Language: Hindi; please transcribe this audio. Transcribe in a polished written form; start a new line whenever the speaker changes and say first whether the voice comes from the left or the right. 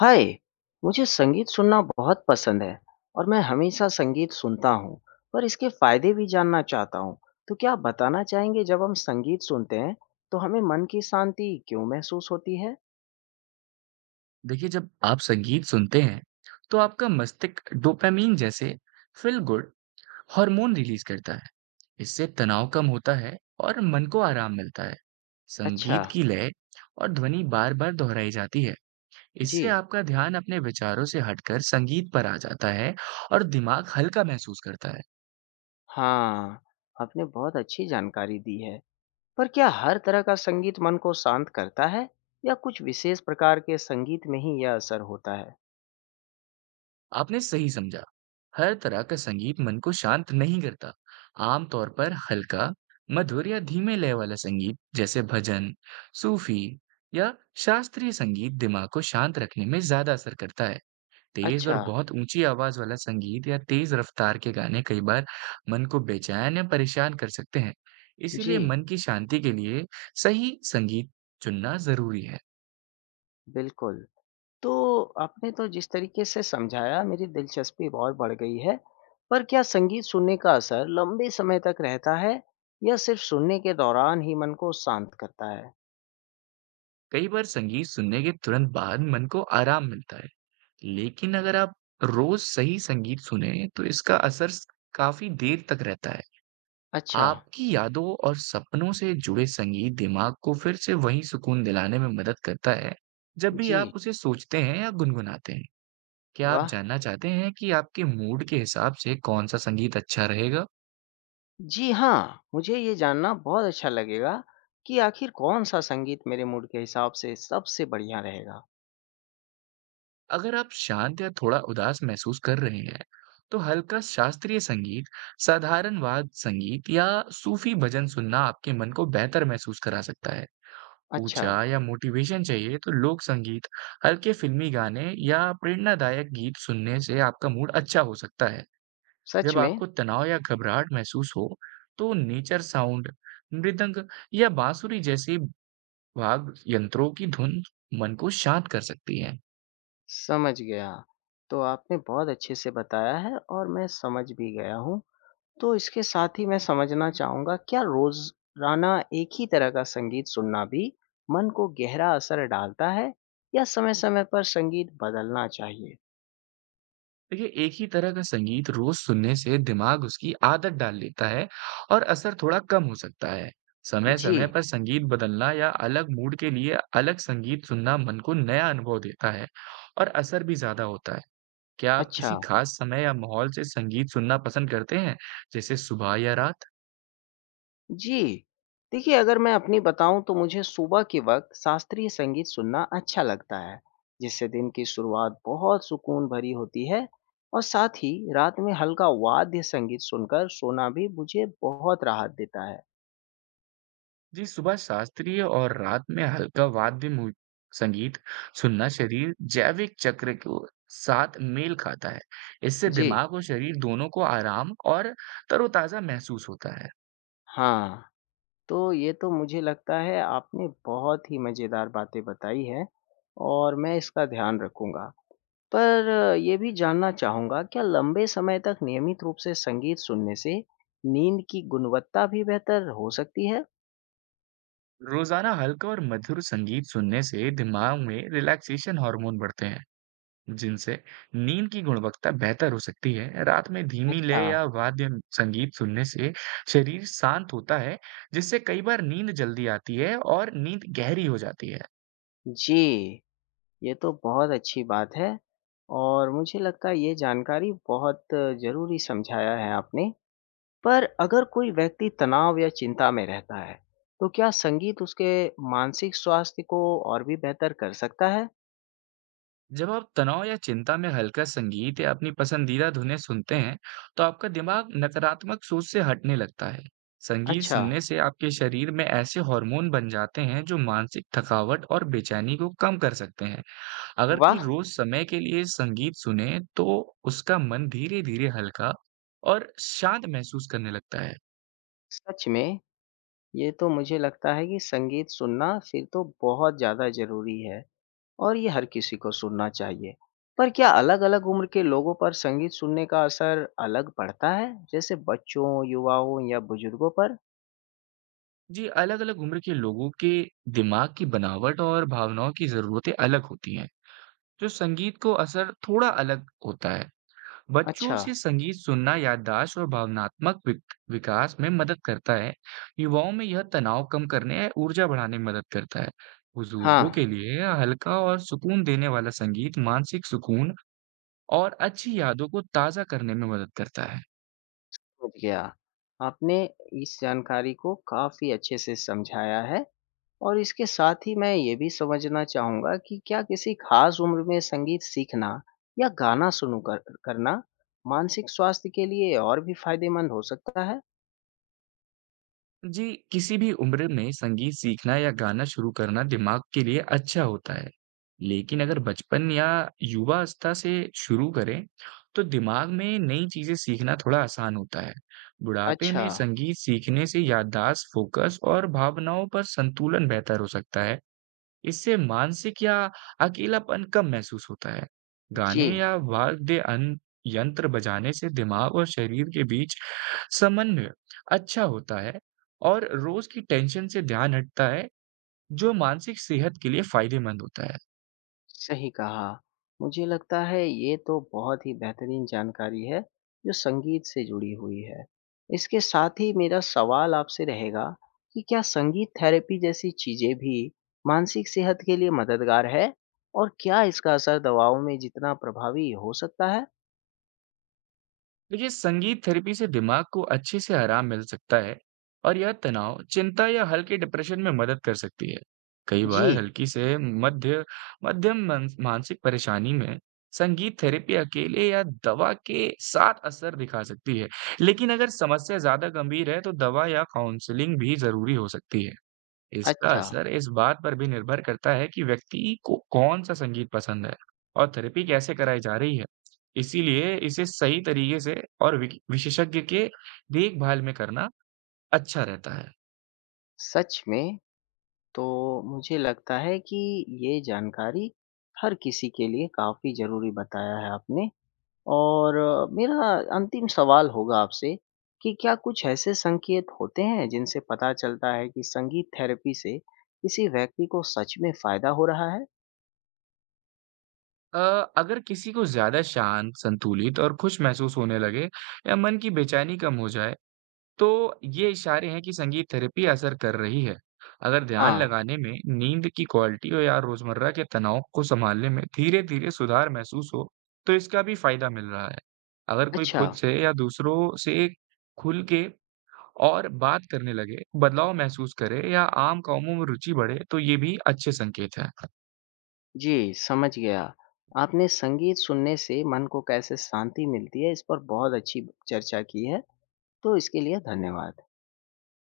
left: हाय! मुझे संगीत सुनना बहुत पसंद है और मैं हमेशा संगीत सुनता हूँ, पर इसके फायदे भी जानना चाहता हूँ। तो क्या आप बताना चाहेंगे जब हम संगीत सुनते हैं, तो हमें मन की शांति क्यों महसूस होती है?
right: देखिए, जब आप संगीत सुनते हैं तो आपका मस्तिष्क डोपामीन जैसे फील गुड हार्मोन रिलीज करता है। इससे तनाव कम होता है और मन को आराम मिलता है।
left: अच्छा,
right: संगीत की लय और ध्वनि बार बार दोहराई जाती है।
left: जी।
right: इससे आपका ध्यान अपने विचारों से हटकर संगीत पर आ जाता है और दिमाग हल्का महसूस करता है।
left: हाँ, आपने बहुत अच्छी जानकारी दी है। पर क्या हर तरह का संगीत मन को शांत करता है या कुछ विशेष प्रकार के संगीत में ही यह असर होता है?
right: आपने सही समझा। हर तरह का संगीत मन को शांत नहीं करता। आमतौर पर हल्का, मधुर या धीमे लय वाला संगीत जैसे भजन, सूफी या शास्त्रीय संगीत दिमाग को शांत रखने में ज़्यादा असर करता है। तेज़
left: अच्छा,
right: और बहुत ऊँची आवाज़ वाला संगीत या तेज़ रफ़्तार के गाने कई बार मन को बेचैन या परेशान कर सकते हैं। इसीलिए
left: जी,
right: मन की शांति के लिए सही संगीत चुनना ज़रूरी है।
left: बिल्कुल। तो आपने तो जिस तरीके से समझाया मेरी दिलचस्पी और बढ़ गई है। पर क्या संगीत सुनने का असर लंबे समय तक रहता है या सिर्फ सुनने के दौरान ही मन को शांत करता है?
right: कई बार संगीत सुनने के तुरंत बाद मन को आराम मिलता है। लेकिन अगर आप रोज सही संगीत सुनें, तो इसका असर स काफ़ी देर तक रहता है।
left: अच्छा।
right: आपकी यादों और सपनों से जुड़े संगीत दिमाग को फिर से वही सुकून दिलाने में मदद करता है, जब भी आप
left: जी।
right: उसे सोचते हैं या गुनगुनाते हैं। क्या आप
left: वाह,
right: जानना चाहते हैं कि आपके मूड के हिसाब से कौन-सा संगीत अच्छा रहेगा?
left: जी हाँ, मुझे ये जानना बहुत अच्छा लगेगा कि आखिर कौन सा संगीत मेरे मूड के हिसाब से सबसे बढ़िया रहेगा।
right: अगर आप शांत या थोड़ा उदास महसूस कर रहे हैं, तो हल्का शास्त्रीय संगीत, साधारण वाद्य संगीत या सूफ़ी भजन सुनना आपके मन को बेहतर महसूस करा सकता है।
left: अच्छा।
right: ऊर्जा या मोटिवेशन चाहिए तो लोक संगीत, हल्के फिल्मी गाने या प्रेरणादायक गीत सुनने से आपका मूड अच्छा हो सकता है।
left: सच
right: जब
left: में।
right: आपको तनाव या घबराहट महसूस हो, तो नेचर साउंड, मृदंग या बांसुरी जैसी वाद्य यंत्रों की धुन मन को शांत कर सकती है।
left: समझ गया। तो आपने बहुत अच्छे से बताया है और मैं समझ भी गया हूँ। तो इसके साथ ही मैं समझना चाहूँगा क्या रोज़ाना एक ही तरह का संगीत सुनना भी मन को गहरा असर डालता है या समय-समय पर संगीत बदलना चाहिए?
right: देखिए, एक ही तरह का संगीत रोज सुनने से दिमाग उसकी आदत डाल लेता है और असर थोड़ा कम हो सकता है। समय-समय
left: जी,
right: पर संगीत बदलना या अलग मूड के लिए अलग संगीत सुनना मन को नया अनुभव देता है और असर भी ज्यादा होता है। क्या आप
left: अच्छा।
right: किसी खास समय या माहौल से संगीत सुनना पसंद करते हैं, जैसे सुबह या रात?
left: जी, देखिए अगर मैं अपनी बताऊँ तो मुझे सुबह के वक़्त शास्त्रीय संगीत सुनना अच्छा लगता है, जिससे दिन की शुरुआत बहुत सुकून भरी होती है और साथ ही रात में हल्का वाद्य संगीत सुनकर सोना भी मुझे बहुत राहत देता है।
right: जी, सुबह शास्त्रीय और रात में हल्का वाद्य संगीत सुनना शरीर जैविक चक्र को साथ मेल खाता है। इससे
left: जी,
right: दिमाग और शरीर दोनों को आराम और तरोताजा महसूस होता है।
left: हाँ। तो ये तो मुझे लगता है आपने बहुत ही मज़ेदार बातें बताई हैं और मैं इसका ध्यान रखूँगा। पर ये भी जानना चाहूँगा क्या लंबे समय तक नियमित रूप से संगीत सुनने से नींद की गुणवत्ता भी बेहतर हो सकती है?
right: रोजाना हल्का और मधुर संगीत सुनने से दिमाग में रिलैक्सेशन हार्मोन बढ़ते हैं, जिनसे नींद की गुणवत्ता बेहतर हो सकती है। रात में धीमी
left: अच्छा,
right: लय या वाद्य संगीत सुनने से शरीर शांत होता है, जिससे कई बार नींद जल्दी आती है और नींद गहरी हो जाती है।
left: जी, ये तो बहुत अच्छी बात है और मुझे लगता है ये जानकारी बहुत ज़रूरी समझाया है आपने। पर अगर कोई व्यक्ति तनाव या चिंता में रहता है, तो क्या संगीत उसके मानसिक स्वास्थ्य को और भी बेहतर कर सकता है?
right: जब आप तनाव या चिंता में हल्का संगीत या अपनी पसंदीदा धुनें सुनते हैं, तो आपका दिमाग नकारात्मक सोच से हटने लगता है। संगीत
left: अच्छा,
right: सुनने से आपके शरीर में ऐसे हार्मोन बन जाते हैं जो मानसिक थकावट और बेचैनी को कम कर सकते हैं। अगर कोई
left: वाह!
right: रोज समय के लिए संगीत सुने, तो उसका मन धीरे-धीरे हल्का और शांत महसूस करने लगता है।
left: सच में, ये तो मुझे लगता है कि संगीत सुनना फिर तो बहुत ज़्यादा ज़रूरी है और ये हर किसी को सुनना चाहिए। पर क्या अलग-अलग उम्र के लोगों पर संगीत सुनने का असर अलग पड़ता है, जैसे बच्चों, युवाओं या बुजुर्गों पर?
right: जी, अलग-अलग उम्र के लोगों के दिमाग की बनावट और भावनाओं की ज़रूरतें अलग होती हैं, जो संगीत को असर थोड़ा अलग होता है। बच्चों
left: अच्छा,
right: से संगीत सुनना याददाश्त और भावनात्मक विकास में मदद करता है। युवाओं में यह तनाव कम करने और ऊर्जा बढ़ाने में मदद करता है।
left: हाँ।
right: बुजुर्गों के लिए हल्का और सुकून देने वाला संगीत मानसिक सुकून और अच्छी यादों को ताज़ा करने में मदद करता है।
left: समझ गया। आपने इस जानकारी को काफ़ी अच्छे से समझाया है और इसके साथ ही मैं ये भी समझना चाहूँगा कि क्या किसी ख़ास उम्र में संगीत सीखना या गाना सुनू कर करना मानसिक स्वास्थ्य के लिए और भी फ़ायदेमंद हो सकता है?
right: जी, किसी भी उम्र में संगीत सीखना या गाना शुरू करना दिमाग के लिए अच्छा होता है। लेकिन अगर बचपन या युवा अवस्था से शुरू करें, तो दिमाग में नई चीज़ें सीखना थोड़ा आसान होता है। बुढ़ापे
left: अच्छा,
right: में संगीत सीखने से याददाश्त, फ़ोकस और भावनाओं पर संतुलन बेहतर हो सकता है। इससे मानसिक या अकेलापन कम महसूस होता है।
left: जी।
right: गाने या वाद्य अन यंत्र बजाने से दिमाग और शरीर के बीच समन्वय अच्छा होता है और रोज की टेंशन से ध्यान हटता है, जो मानसिक सेहत के लिए फायदेमंद होता है।
left: सही कहा। मुझे लगता है ये तो बहुत ही बेहतरीन जानकारी है जो संगीत से जुड़ी हुई है। इसके साथ ही मेरा सवाल आपसे रहेगा कि क्या संगीत थेरेपी जैसी चीजें भी मानसिक सेहत के लिए मददगार है और क्या इसका असर दवाओं में जितना प्रभावी हो सकता है?
right: देखिए, संगीत थेरेपी से दिमाग को अच्छे से आराम मिल सकता है और यह तनाव, चिंता या हल्के डिप्रेशन में मदद कर सकती है। कई
left: जी,
right: बार हल्की से मध्य मध्यम मानसिक परेशानी में संगीत थेरेपी अकेले या दवा के साथ असर दिखा सकती है। लेकिन अगर समस्या ज्यादा गंभीर है तो दवा या काउंसलिंग भी जरूरी हो सकती है। इसका
left: अच्छा।
right: असर इस बात पर भी निर्भर करता है कि व्यक्ति को कौन-सा संगीत पसंद है और थेरेपी कैसे कराई जा रही है। इसीलिए इसे सही तरीके से और विक विशेषज्ञ के देखभाल में करना अच्छा रहता है।
left: सच में, तो मुझे लगता है कि ये जानकारी हर किसी के लिए काफी जरूरी बताया है आपने। और मेरा अंतिम सवाल होगा आपसे कि क्या कुछ ऐसे संकेत होते हैं जिनसे पता चलता है कि संगीत थेरेपी से किसी व्यक्ति को सच में फायदा हो रहा है?
right: अ, अगर किसी को ज़्यादा शांत, संतुलित और खुश महसूस होने लगे या मन की बेचैनी कम हो जाए, तो ये इशारे हैं कि संगीत थेरेपी असर कर रही है। अगर ध्यान
left: हाँ,
right: लगाने में, नींद की क्वालिटी हो या रोज़मर्रा के तनाव को सँभालने में धीरे-धीरे सुधार महसूस हो, तो इसका भी फ़ायदा मिल रहा है। अगर कोई
left: अच्छा,
right: खुद से या दूसरों से खुल के और बात करने लगे, बदलाव महसूस करे या आम कामों में रुचि बढ़े, तो ये भी अच्छे संकेत हैं।
left: जी, समझ गया। आपने संगीत सुनने से मन को कैसे शांति मिलती है, इस पर बहुत अच्छी चर्चा की है, तो इसके लिए धन्यवाद।